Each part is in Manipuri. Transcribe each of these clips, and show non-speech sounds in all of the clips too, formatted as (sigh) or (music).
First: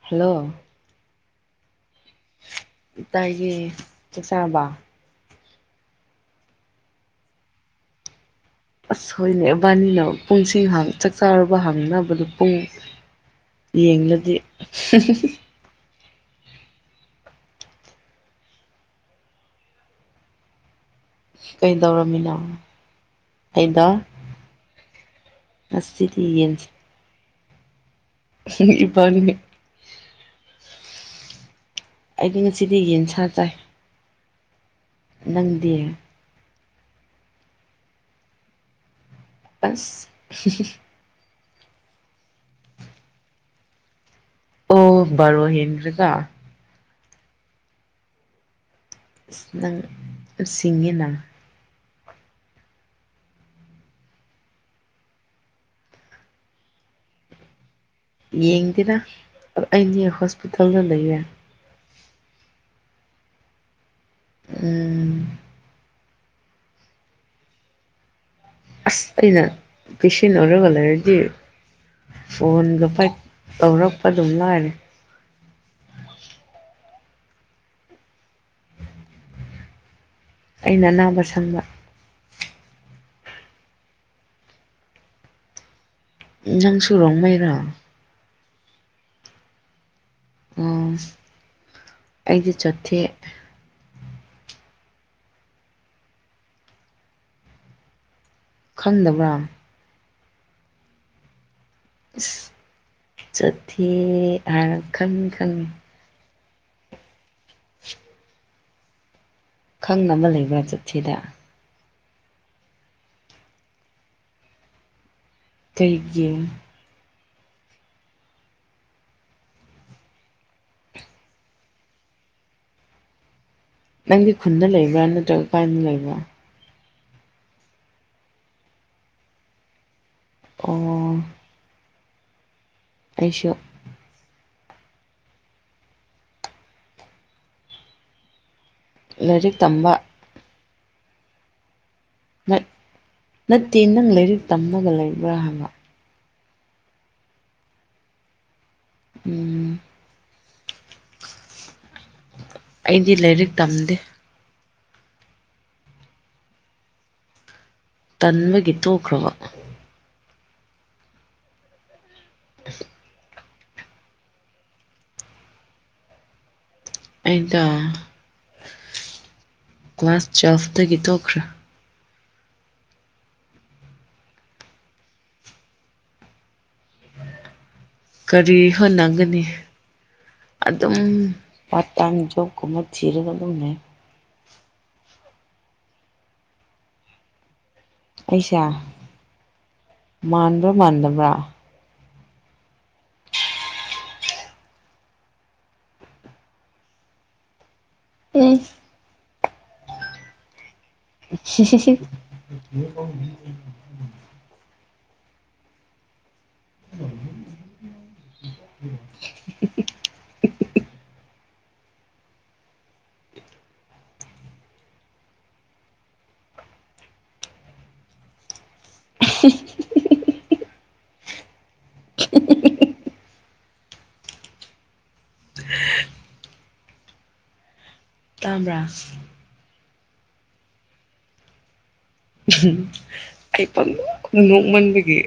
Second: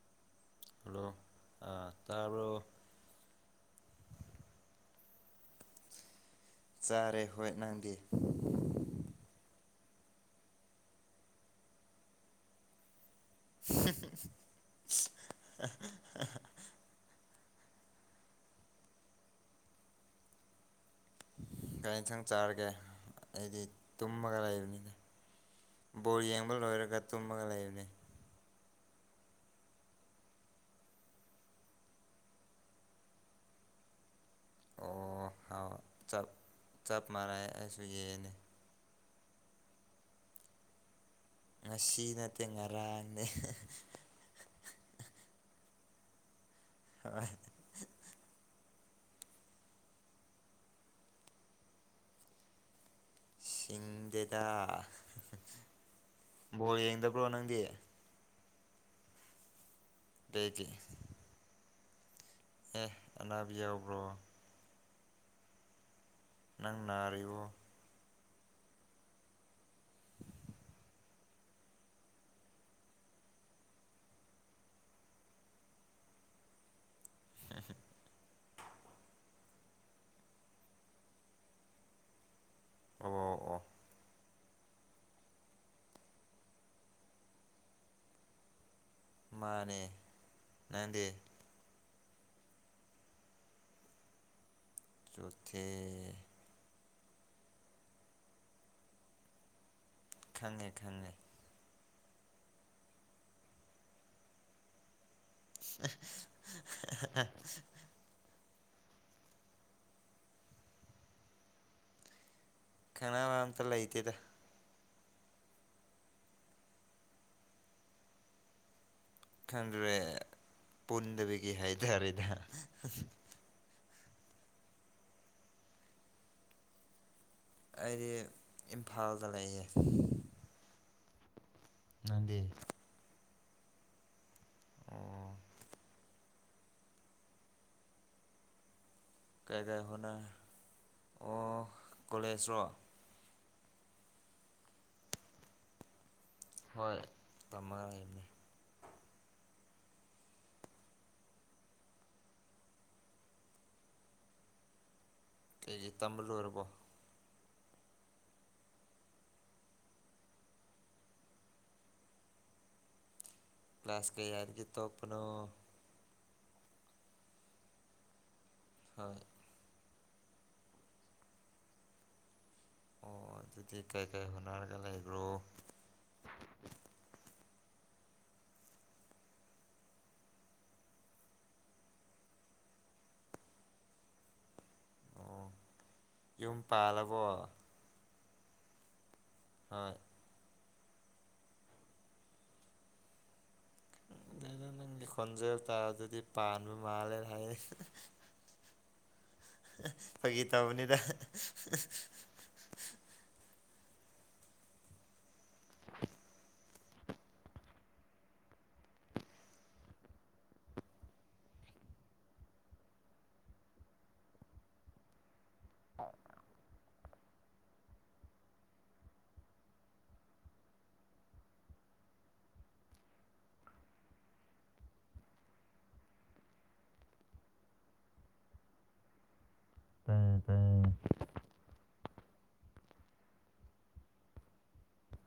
ꯍꯜꯂꯣ ꯍꯜꯂꯣ ꯑ ꯇꯥꯏꯒꯤ ꯆꯛ ꯆꯕ ꯆꯥꯔꯦ ꯍꯣꯏ ꯅꯪꯗꯤ ꯑꯁ ꯍꯣꯏꯅꯦ ꯏꯕꯥꯅꯤꯅ ꯄꯨꯡꯁꯤꯡ ꯍꯪ ꯆꯥꯛ ꯆꯥꯔꯕ ꯍꯪꯅꯕꯗ ꯄꯨꯡ ꯌꯦꯡꯂꯗꯤ ꯀꯩ ꯍꯦꯟꯁꯥꯡ ꯀꯩꯗꯧꯔꯝꯃꯤꯅꯣ ꯆꯥꯔꯒꯦ ꯑꯩꯗꯤ ꯑꯩꯗꯣ ꯇꯨꯝꯃꯒ ꯂꯩꯕꯅꯤꯅꯦ ꯕꯣꯜ ꯉꯁꯤꯗꯤ ꯌꯦꯡꯕ ꯂꯣꯏꯔꯒ ꯇꯨꯝꯃꯒ ꯂꯩꯕꯅꯦ (inaudible) ꯏꯕꯅꯤ ꯑꯩꯗꯤ ꯉꯁꯤꯗꯤ ꯌꯦꯟꯁꯥ ꯆꯥꯏ ꯑꯣ ꯍꯥꯎ ꯅꯪꯗꯤ ꯆꯞ ꯆꯞ ꯃꯥꯟꯅꯩ ꯑꯩꯁꯨ ꯌꯦꯟꯅꯦ ꯑꯁ ꯉꯁꯤ ꯅꯠꯇꯦ ꯉꯔꯥꯡꯅꯦ ꯑꯣ ꯕꯔꯣ ꯍꯦꯟꯈ꯭ꯔꯒ ꯍꯣꯏ ꯪ ꯁꯤꯁꯤꯡꯒꯤꯉꯤꯅꯅ ꯁꯤꯡꯗꯦꯗ ꯕꯣ ꯌꯦꯡꯗꯕ꯭ꯔꯣ ꯅꯪꯗꯤ ꯌꯦꯡꯗꯦꯔ ꯑꯩꯗꯤ ꯀꯩꯒꯤ ꯍꯣꯁꯄꯤꯇꯥꯜꯗ ꯂꯩꯔꯦ ꯑꯦ ꯑꯅꯥꯕꯤ ꯌꯥꯎꯕ꯭ꯔꯣ ꯎꯝ ꯅꯪ ꯅꯥꯔꯤꯕꯔꯤꯕꯣ ꯑꯁ ꯑꯩꯅ ꯄꯦꯁꯦꯟ ꯑꯣꯏꯔꯒ ꯂꯩꯔꯗꯤ ꯐꯣꯟꯗꯣ ꯐ ꯇꯧꯔꯛꯄ ꯑꯗꯨꯝ ꯂꯥꯛꯑꯅꯤ (unintelligible) (inaudible) ꯑꯩꯅ ꯑꯅꯥꯕ ꯁꯪꯕ ꯑꯣ ꯑꯣ ꯅꯪ ꯁꯨꯔꯣꯡ ꯃꯩꯔꯣ ꯃꯥꯅꯦ ꯑꯣ ꯅꯪꯗꯤ ꯑꯩꯗꯤ ꯆꯣꯠꯊꯦꯛ ꯆꯣꯊꯤ ꯈꯪꯗꯕ꯭ꯔꯥ ꯈꯪꯉꯦ ꯈꯪꯉꯦ ꯆꯊ ꯑ ꯈꯪ ꯈꯪ (unintelligible) (inaudible) ꯈꯪꯅꯕ ꯂꯩꯕ꯭ꯔꯥ ꯆꯠꯊꯗ ꯀꯅꯥꯅꯕ ꯑꯝꯇ ꯂꯩꯇꯦꯗ ꯊꯒ (inaudible) ꯈꯗ꯭ꯔꯦ ꯄꯨꯟꯗꯕꯤꯒꯤ ꯍꯥꯏ ꯇꯔꯗ ꯅꯪꯒꯤ ꯈꯨꯟꯗ ꯂꯩꯕ꯭ꯔꯥ ꯅꯠꯇ꯭ꯔꯒ ꯀꯥꯏꯅ ꯂꯩꯕ꯭ꯔꯥ ꯑꯩꯗꯤ ꯏꯝꯐꯥꯜꯗ ꯂꯩꯌꯦ ꯑꯣ ꯅꯗ ꯑꯩꯁꯨ ꯑꯣ ꯂꯥꯏꯔꯤꯛ ꯀꯩ ꯀꯥꯏ ꯇꯝꯕ ꯍꯣꯠꯅ ꯑꯣ ꯀꯣꯂꯦꯖꯔꯣ ꯅꯠ ꯅꯠꯇꯦ ꯅꯪ ꯂꯥꯏꯔꯤꯛ ꯇꯝꯅꯕ ꯂꯩꯕ꯭ꯔꯥ ꯍꯥꯏꯕ ꯍꯣꯏ ꯇꯔ ꯎꯝ ꯑꯩꯗꯤ ꯂꯥꯏꯔꯤꯛ ꯇꯝꯗꯦ ꯀꯦꯖꯤ ꯇꯝꯕꯂꯨꯨꯕꯣ ꯇꯟꯕꯒꯤ ꯇ ꯊꯣꯛꯈ꯭ꯔꯕ (unintelligible) (inaudible) ꯀ꯭ꯂꯥꯁꯥꯁ ꯀ ꯌꯥꯔꯒꯤ ꯇꯣꯄꯅꯣ ꯑꯗ ꯍꯣꯏ ꯀ꯭ꯂꯥꯁ ꯇ꯭ꯋꯦꯜꯐꯇꯒꯤ ꯇꯣꯛꯈ꯭ꯔꯦ ꯑꯣ ꯑꯗꯨꯗꯤ ꯀꯩ ꯀꯥꯏ ꯍꯅꯔꯒ ꯂꯩ ꯂꯩꯈ꯭ꯔꯣ ꯀꯔꯤ ꯍ ꯂꯪꯒꯅꯤ ꯑꯗꯨꯝ ꯄꯥ ꯇꯝ ꯌꯣꯛꯀꯃ ꯊꯤꯔꯒ ꯑꯗꯨꯝꯅꯦ ꯑꯣ ꯌꯨꯝ ꯄꯥꯜꯂꯕꯣ ꯑꯩꯁꯥ ꯑ (unintelligible) (inaudible) ꯃꯥꯟꯗꯕꯔꯥ ꯑꯗꯨꯗ ꯅꯪꯒꯤ ꯈꯣꯟꯖꯕ ꯇꯥꯔ ꯑꯗꯨꯗꯤ ꯄꯥꯟꯕ ꯃꯥꯜꯂꯦꯅ ꯍꯥꯏ ꯎꯝ ꯐ ꯒꯤ ꯇꯕꯨꯅꯤ ꯁꯤ (unintelligible) (unintelligible) (unintelligible) ꯎ ꯇꯥꯗꯥ ꯇꯥꯏꯌꯦ ꯇꯥꯏꯌꯦ ꯎꯝ ꯑꯩ ꯄ ꯅꯣꯛꯃꯟꯕꯒꯤ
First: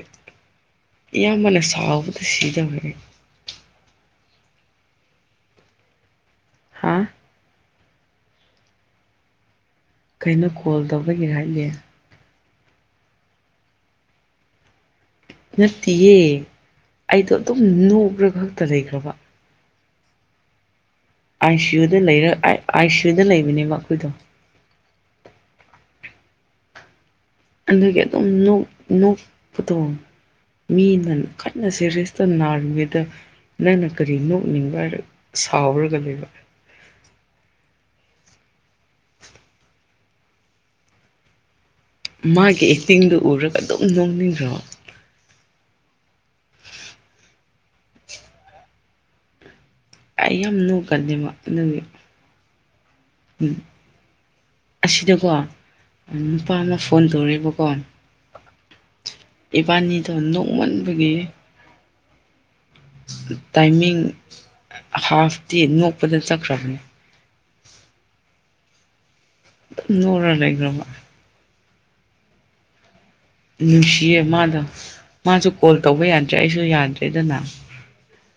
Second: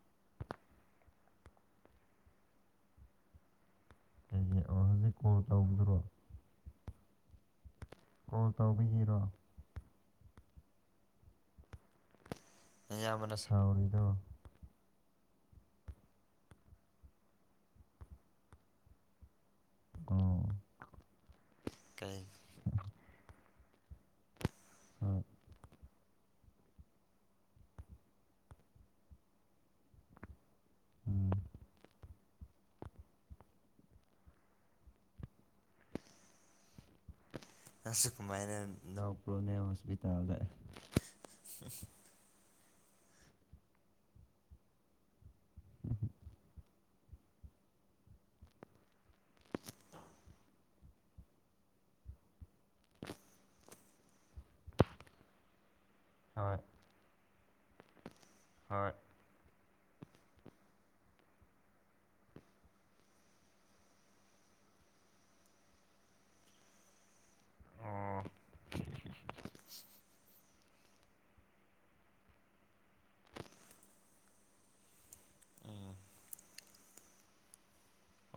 ꯏꯌꯥꯝꯕꯅ ꯁꯥꯎꯕꯗ ꯁꯤꯗꯕꯦ ꯀꯩꯒꯤ ꯑꯣ ꯍꯧꯖꯤꯛ ꯀꯣꯜ ꯇꯧꯕꯗꯨꯔꯣ ꯍꯥ ꯀꯣꯜ ꯇꯧꯕꯤꯈꯤꯔꯣ ꯑꯩꯅ ꯀꯣꯜ ꯇꯧꯔꯒꯦ ꯍꯥꯏꯒꯦ ꯑꯌꯥꯝꯕꯅ ꯁꯥꯎꯔꯤꯗꯣ ꯅꯠꯇꯦꯌꯦ ꯑꯩꯗꯣ ꯑꯗꯨꯝ ꯅꯣꯛꯈ꯭ꯔ ꯈꯛꯇ ꯂꯩꯈ꯭ꯔꯕ ꯑ ꯑꯥꯏ ꯁꯤ ꯌꯨꯗ ꯂꯩꯔ ꯑꯥꯏ ꯁꯤꯌꯨꯗ ꯂꯩꯕꯅꯦꯕ ꯑꯩꯈꯣꯏꯗꯣ ꯑꯝ ꯑꯗꯨꯒꯤ ꯑꯗꯨꯝꯣꯛ ꯄꯨꯊꯣꯛ ꯃꯤꯅ ꯎꯝ ꯈꯠꯅ ꯁꯦꯔꯤꯁꯇ ꯅꯥꯕꯤꯗ ꯅꯪꯅ ꯀꯔꯤ ꯅꯣꯛꯅꯤꯡꯕ ꯍꯥꯏꯔ ꯁꯥꯎꯔꯒ ꯂꯩꯕ (unintelligible) ꯑꯁ ꯀꯃꯥꯏꯅ ꯅꯧꯄ꯭ꯔꯣꯅꯦ ꯍꯣꯁꯄꯤꯇꯥꯜꯗ ꯃꯥꯒꯤ ꯑꯦꯛꯇꯤꯡꯗꯨ ꯎꯔꯒ ꯑꯗꯨꯝ ꯅꯣꯛꯅꯤꯡꯈ꯭ꯔꯣ ꯑꯩ ꯌꯥꯝ ꯅꯨ ꯀꯜꯂꯤꯦꯕ ꯑꯗꯨꯒꯤ ꯎꯝ ꯑꯁꯤꯗꯀꯣ ꯅꯨꯄꯥ ꯍꯣꯏ ꯑꯃ ꯐꯣꯟ ꯇꯧꯔꯛꯏꯕꯀꯣ ꯍꯣꯏ ꯏꯕꯥꯅꯤꯗꯣ ꯅꯣꯡꯃꯟꯕꯒꯤ ꯇꯥꯏꯃꯤꯡ ꯍꯥꯐꯇꯤ ꯅꯣꯛꯄꯗ ꯆꯠꯈ꯭ꯔꯕꯅꯦ ꯑꯣ ꯅꯔ ꯂ ꯂꯩꯒ꯭ꯔꯣꯃ ꯅꯨꯡꯁꯤꯌꯦ ꯃꯥꯗꯣ ꯃꯥꯁꯨ ꯀꯣꯜ ꯇꯧꯕ ꯌꯥꯗ꯭ꯔꯦ ꯑꯩꯁꯨ ꯌꯥꯗ꯭ꯔꯦꯗꯅ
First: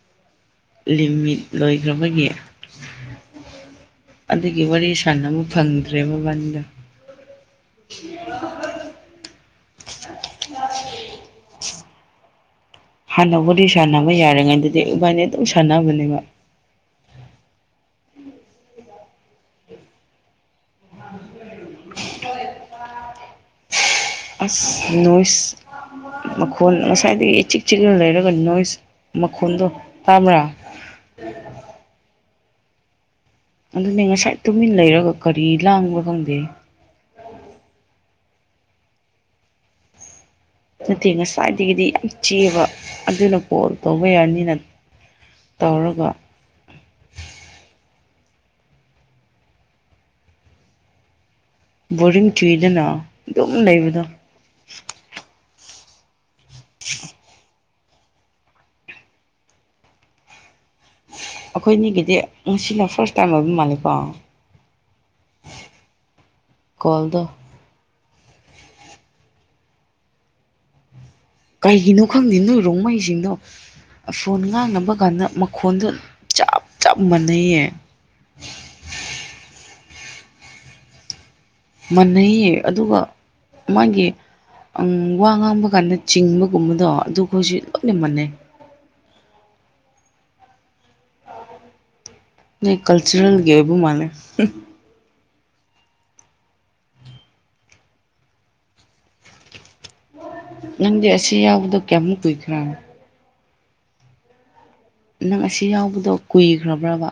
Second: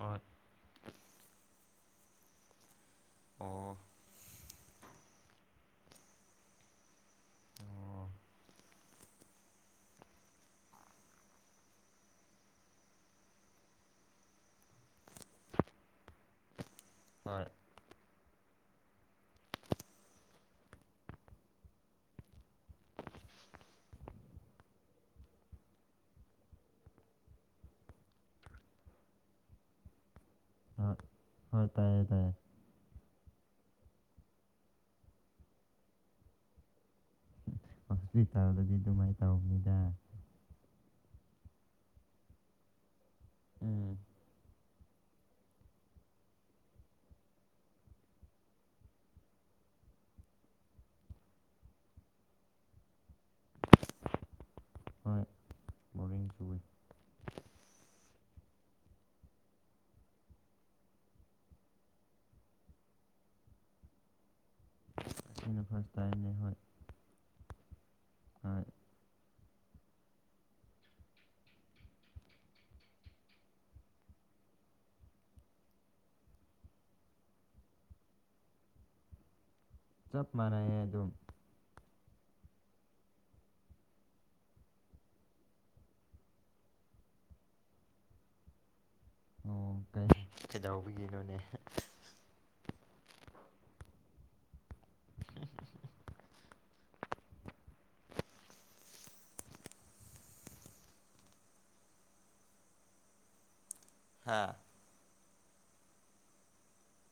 ꯑ ꯂꯤꯃꯤꯠ ꯂꯣꯏꯈ꯭ꯔꯕꯒꯤ ꯑꯣ ꯑꯗꯨꯒꯤ ꯋꯥꯔꯤ ꯁꯥꯟꯅꯕ ꯐꯪꯗ꯭ꯔꯦ ꯃꯕꯥꯟꯗ ꯑꯣ (unintelligible) ꯍꯥꯟꯅꯕꯨꯗꯤ ꯁꯥꯟꯅꯕ ꯌꯥꯔꯤꯉꯩꯗꯗꯤ ꯏꯕꯥꯅꯤ ꯑꯗꯨꯝ ꯁꯥꯟꯅꯕꯅꯦꯕ ꯍꯣꯏ ꯑ ꯅꯨꯁ ꯃꯈꯣꯟ ꯉꯁꯥꯏꯗꯒꯤ ꯏꯆꯤꯛ ꯆꯤꯛꯂ ꯂꯩꯔꯒ ꯅꯣꯏꯁ ꯃꯈꯣꯟꯜꯗꯣ ꯑ ꯍ ꯇꯥꯏꯌꯦ ꯇꯥꯏꯌꯦꯦ ꯑꯗꯨꯅꯦ ꯉꯁꯥꯏ ꯇꯨꯃꯤꯟ ꯂꯩꯔꯒ ꯀꯔꯤ ꯂꯥꯡꯕ ꯈꯪꯗꯦ ꯇꯥꯔꯗꯗꯤ ꯑꯗꯨꯃꯥꯏꯅ ꯇꯧꯅꯤꯗ ꯅꯠꯇꯦ ꯉꯁꯥꯏꯗꯒꯤꯗꯤ ꯌꯥꯝ ꯆꯦꯕ ꯑꯗꯨꯅ ꯀꯣꯜ ꯎꯝ ꯇꯧꯕ ꯌꯥꯔꯅꯤꯅ ꯇꯧꯔꯒ ꯕꯣꯔ ꯆꯤꯗꯅ ꯑꯗꯨꯃ ꯂꯩꯕꯗ ꯍꯣꯏ ꯕꯣꯔꯤꯡ ꯆꯨꯏ (unintelligible) ꯑꯩꯈꯣꯏꯅꯤꯒꯤꯗꯤ ꯉꯁꯤꯅ ꯐꯥꯔꯁ ꯇꯥꯏꯝ ꯑꯣꯏꯕ ꯃꯥꯜꯂꯦꯀꯣ ꯑꯁꯤꯅ ꯐꯥꯔꯁ ꯇꯥꯏꯅꯦ ꯍꯣꯏ ꯀꯣꯜꯗꯣ ꯑ ꯀꯩꯒꯤꯅꯣ ꯈꯪꯗꯦ ꯅꯣꯏ ꯔꯣꯡꯃꯩꯁꯤꯡꯗꯣ ꯐꯣꯟ ꯉꯥꯡꯅꯕ ꯀꯥꯟꯗ ꯃꯈꯣꯟꯗ ꯆꯞ ꯆꯞ ꯃꯥꯟꯅꯩꯌꯦ ꯆꯞ ꯃꯥꯟꯅꯩ ꯑꯗꯨꯝ ꯃꯥꯟꯅꯩꯌꯦ ꯑꯗꯨꯒ ꯃꯥꯒꯤ ꯪ ꯋꯥ ꯉꯥꯡꯕ ꯀꯥꯟꯗ ꯆꯤꯡꯕꯒꯨꯝꯕꯗꯣ ꯑꯗꯨꯒ ꯑꯩꯈꯣꯏꯁꯨ ꯂꯣꯏꯅ ꯃꯥꯟꯅꯩ ꯎ ꯀꯩ ꯀꯩꯗꯕꯒꯤꯅꯣꯅꯦ ꯅ ꯀꯜꯆꯔꯦꯜꯒꯤ ꯑꯣꯏꯕ ꯃꯥꯜꯂꯦ ꯅꯪꯗꯤ ꯑꯁꯤ ꯌꯥꯎꯕꯗꯣ ꯀꯌꯥꯃꯨꯛ ꯀꯨꯏꯈ꯭ꯔꯥꯅꯣ ꯍꯥꯥ ꯅꯪ ꯑꯁꯤ ꯌꯥꯎꯕꯗꯣ ꯀꯨꯏꯈ꯭ꯔꯕ꯭ꯔꯕ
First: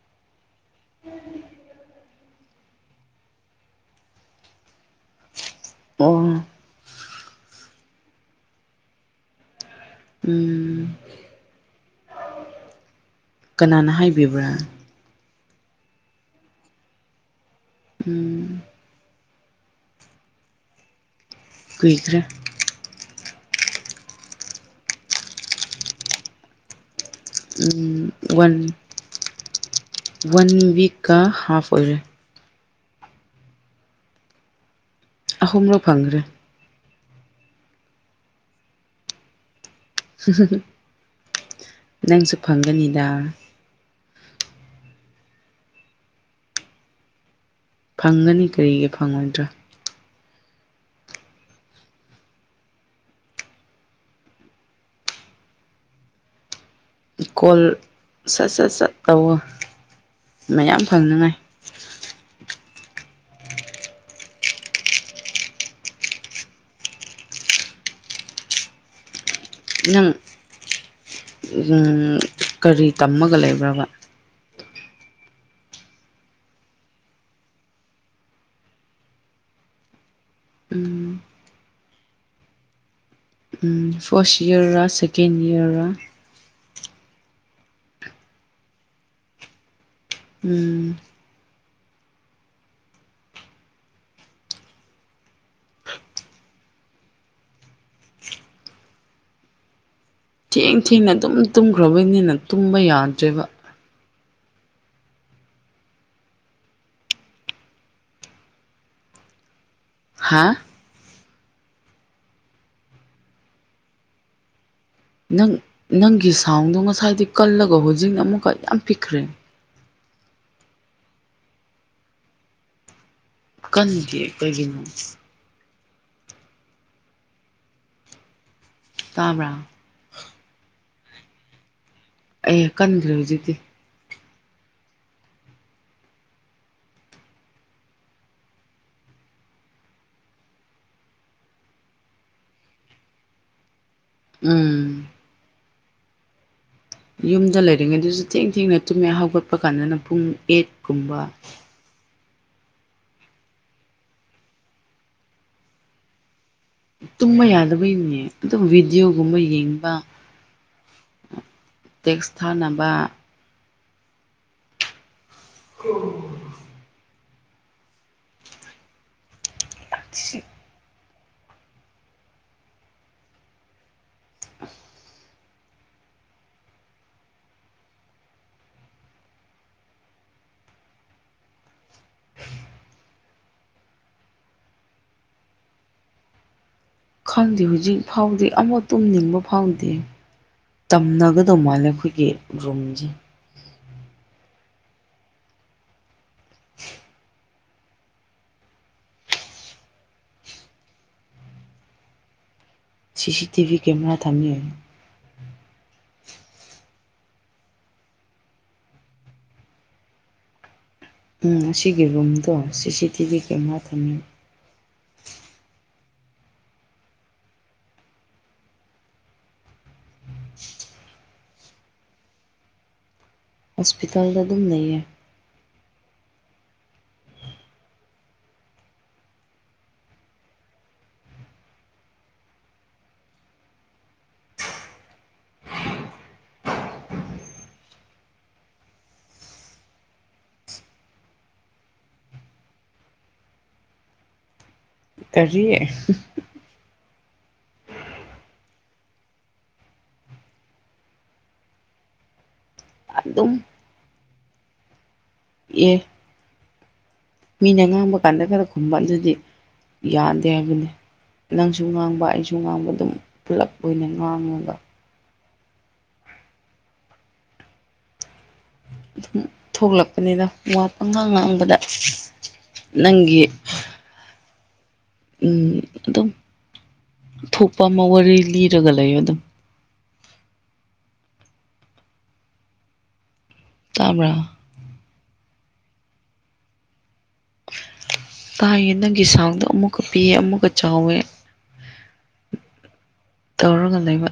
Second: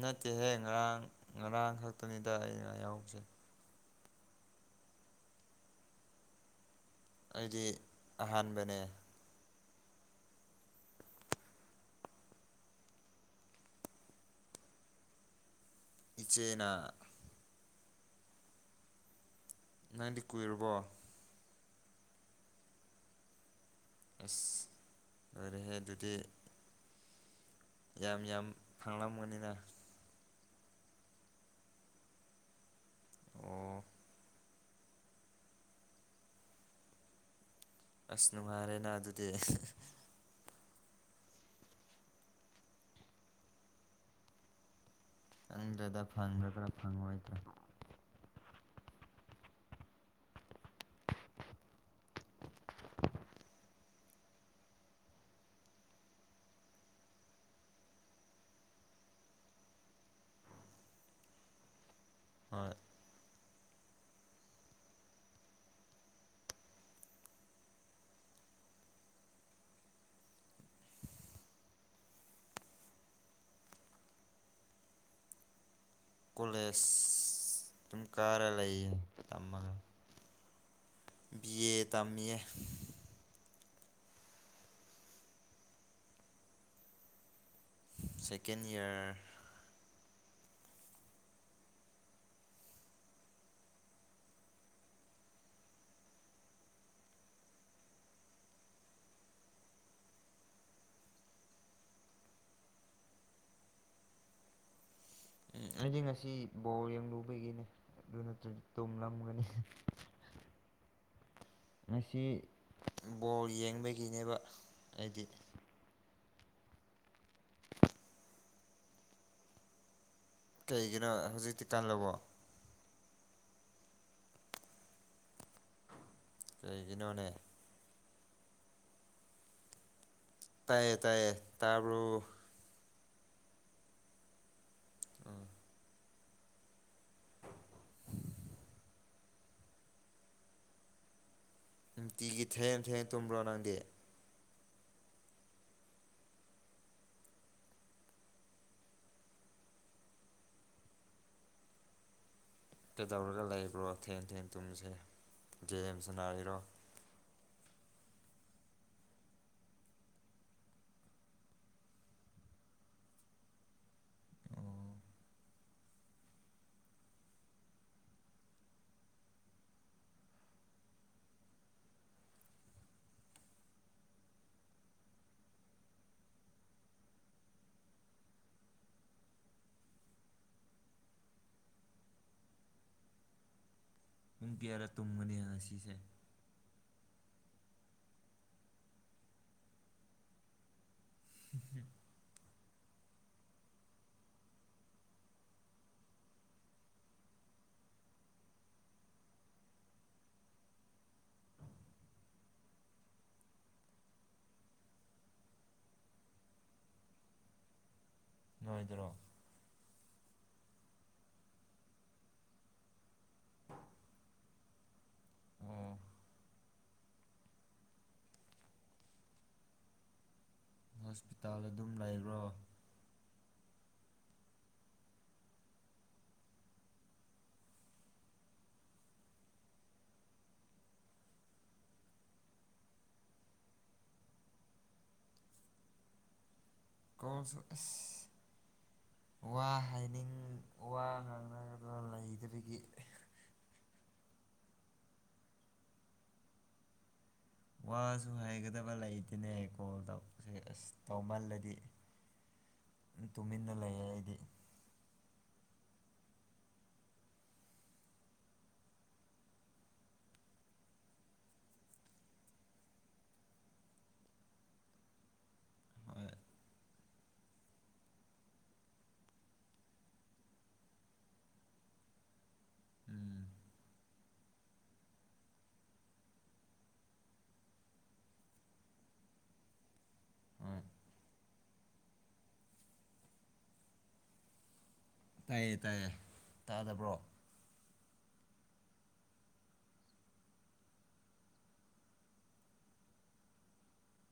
ꯅꯠꯇꯦꯍꯦ ꯉꯔꯥꯡ ꯉꯔꯥꯡ ꯈꯛꯇꯅꯤꯗ ꯑꯩꯅ ꯌꯥꯎꯁꯦ ꯑꯣ ꯑꯩꯗꯤ ꯑꯍꯥꯟꯕꯅꯦ ꯎꯝ ꯀꯅꯥꯅ ꯍꯥꯏꯕꯤꯕ꯭ꯔꯥ ꯏꯆꯦꯅ ꯎꯝ ꯅꯪꯗꯤ ꯀꯨꯏꯔꯕꯣ ꯀꯨꯏꯈ꯭ꯔꯦ ꯑꯁ ꯑꯣꯏꯍꯦ ꯑꯗꯨꯗꯤ ꯎꯝ ꯌꯥꯝ ꯌꯥꯝ ꯋꯥꯟ ꯐꯥꯡꯂꯝꯕꯅꯤꯅ ꯋꯥꯟ ꯛ ꯀ ꯍꯥꯐ ꯑꯔ ꯑꯣ ꯑꯍꯨꯝꯔꯣ ꯐꯪꯈ꯭ꯔꯦ ꯑꯁ ꯅꯨꯡꯉꯥꯏꯔꯦꯅ ꯑꯗꯨꯗꯤ ꯅꯪꯁꯨ ꯐꯪꯒꯅꯤꯗ ꯆꯪꯗꯗ ꯐꯪꯒꯗ꯭ꯔꯥ ꯐꯪꯉꯑꯣꯣꯏꯗ꯭ꯔ ꯐꯪꯒꯅꯤ ꯀꯔꯤꯒꯤ ꯐꯪꯉꯣꯏꯗ꯭ꯔꯥ ꯀꯣꯜ ꯁꯠ ꯁꯠ ꯁꯠ ꯇꯧꯋꯣ ꯃꯌꯥꯝ ꯐꯪꯅꯉꯥꯏ ꯑ ꯅꯪ ꯀꯔꯤ ꯇꯝꯃꯒ ꯂꯩꯕ꯭ꯔꯕ ꯀꯣꯂꯦꯖ ꯑꯗꯨꯝ ꯀꯥꯔ ꯂꯩꯌꯦ ꯇꯝꯃꯒ ꯎꯝ ꯕꯤ ꯑꯦ ꯇꯃꯤ ꯑꯦ um first year second year second year um ꯊꯦꯡ ꯊꯦꯡꯅ ꯑꯗꯨꯝ ꯇꯨꯝꯈ꯭ꯔꯕꯩꯅꯤꯅ ꯇꯨꯝꯕ ꯌꯥꯗ꯭ꯔꯦꯕ ꯎꯝ ꯑꯩꯁ ꯉꯁꯤ ꯕꯣꯔ ꯌꯦꯡꯂ ꯂꯨꯕꯩꯒꯤꯅꯦ ꯑꯗꯨ ꯅꯠꯇ꯭ꯔꯗꯤ ꯇꯣꯂꯝꯒꯅꯤ ꯍꯥꯥ ꯉꯁꯤ ꯕꯣꯜ ꯌꯦꯡꯕꯒꯤꯅꯦꯕ ꯑꯩꯗꯤ ꯅꯪ ꯅꯪꯒꯤ ꯁꯥꯎꯟꯗꯣ ꯉꯁꯥꯏꯗꯤ ꯀꯜꯂꯒ ꯍꯧꯖꯤꯛ ꯑꯃꯨꯛꯀ ꯌꯥꯝ ꯄꯤꯛꯈ꯭ꯔꯦ ꯀꯩꯒꯤꯅꯣ ꯍꯧꯖꯤꯛꯇꯤ ꯀꯜꯂꯧꯕꯣ ꯀꯟꯗꯤ ꯀꯩꯒꯤ ꯀꯩꯒꯤꯅ ꯋꯥꯅꯦ ꯀꯥꯕ꯭ꯔꯥ ꯇꯌꯦ ꯇꯥꯏꯌꯦ ꯇ ꯀꯟꯒ꯭ꯖꯤꯗꯤ ꯎꯝ ꯅꯨꯡꯇꯤꯒꯤ ꯊꯦꯡꯡ ꯊꯦꯡꯡ ꯇꯨꯝꯕ꯭ꯔꯣ ꯅꯪꯗꯤ ꯎꯝ ꯌꯨꯝꯗ ꯂꯩꯔꯤꯉꯩꯗꯨꯁꯨ ꯊꯦꯡ ꯊꯦꯡꯅ ꯇꯨꯝꯃꯦ ꯍꯧꯒꯠꯄ ꯀꯥꯟꯗꯅ ꯄꯨꯡ ꯑꯦꯠꯀꯨꯝꯕ ꯀꯩꯗꯧꯔꯒ ꯂꯩꯕ꯭ꯔꯣ ꯊꯦꯟ ꯊꯦꯡ ꯇꯨꯝꯕꯁꯦ ꯖꯦꯝꯁ ꯅꯥꯔꯤꯔꯣ ꯇꯨꯝꯕ ꯌꯥꯗꯕꯩꯅꯦ ꯑꯗꯨꯝ ꯚꯤꯗꯤꯑꯣꯒꯨꯝꯕ ꯌꯦꯡꯕ ꯇꯦꯛꯁ ꯊꯥꯅꯕ ꯑꯣ ꯑꯣ ꯑꯤ ꯑ ꯎ ꯄꯨꯡ ꯀꯌꯥꯔꯥ ꯇꯨꯝꯃꯅꯤ ꯑꯁꯤꯁꯦ ꯈꯪꯗꯦ ꯍꯧꯖꯤꯛ ꯐꯥꯎꯗꯦ ꯑꯃꯣ ꯇꯨꯝꯅꯤꯡꯕ ꯐꯥꯎꯗꯦ ꯇꯝꯅꯒꯗꯧ ꯃꯥꯜꯂꯦ ꯑꯩꯈꯣꯏꯒꯤ ꯔꯨꯝꯁꯦ (unintelligible) ꯁꯤ ꯁꯤ ꯇꯤ ꯚꯤ ꯀꯦꯃꯦꯔꯥ ꯊꯝꯃꯤꯅ ꯏꯗ꯭ꯔꯣ ꯎꯝ ꯑꯁꯤꯒꯤ ꯔꯨꯝꯗꯣ C C T V camera ꯊꯝꯕꯤ ꯑꯣ ꯎꯝ ꯍꯣꯁꯄꯤꯇꯥꯜ ꯑꯗꯨꯝ ꯂꯩꯕ꯭ꯔꯣ ꯍꯣꯁꯄꯤꯇꯥꯜꯗ ꯑꯗꯨꯝ ꯂꯩ ꯀꯣꯟꯁ ꯋꯥ ꯍꯥꯏꯅꯤꯡ ꯋꯥ ꯉꯥꯡꯅꯗꯅ ꯂꯩꯗꯕꯒꯤ (unintelligible) ꯀꯔꯤ ꯋꯥꯁꯨ ꯍꯥꯏꯒꯗꯕ ꯂꯩꯇꯅꯦ ꯀꯣꯜ ꯇꯁꯦ ꯑꯁ ꯇꯧꯃꯜꯂꯗꯤ ꯑꯗꯨꯝ ꯇꯨꯃꯤꯟꯅ ꯂꯩꯌꯦ ꯑꯩꯗꯤ ꯑꯦ ꯃꯤꯅ ꯉꯥꯡꯕ ꯀꯥꯟꯗ ꯈꯔ ꯈꯨꯝꯕ ꯑꯗꯨꯗꯤ ꯌꯥꯗꯦ ꯍꯥꯏꯕꯅꯦ ꯅꯪꯁꯨ ꯉꯥꯡꯕ ꯑꯩꯁꯨ ꯉꯥꯡꯕ ꯑꯗꯨꯝ ꯄꯨꯂꯞ ꯑꯣꯏꯅ ꯉꯥꯡꯉꯒ ꯍꯣꯏ ꯑꯗꯨꯝ ꯊꯣꯛꯂꯛꯄꯅꯤꯅ ꯋꯥꯄꯉꯥꯡ ꯉꯥꯡꯕꯗ ꯎꯝ ꯅꯪꯒꯤ ꯎꯝ ꯑꯗꯨꯝ ꯊꯣꯛꯄ ꯑꯃ ꯋꯥꯔꯤ ꯂꯤꯔꯒ ꯂꯩ ꯑꯗꯨꯝ ꯍꯣꯏ ꯇꯥꯕ꯭ꯔ ꯇꯥꯏꯌꯦ ꯇꯥꯏꯌꯦ ꯇꯥꯗꯕ꯭ꯔꯣ ꯇꯥꯏꯉꯦ ꯅꯪꯒꯤ ꯁꯥꯡꯗꯣ ꯑꯃꯨꯛꯀ ꯄꯤꯑꯦ ꯑꯃꯨꯛꯀ ꯆꯥꯎꯋꯦ ꯇꯧꯔꯒ ꯂꯩꯕ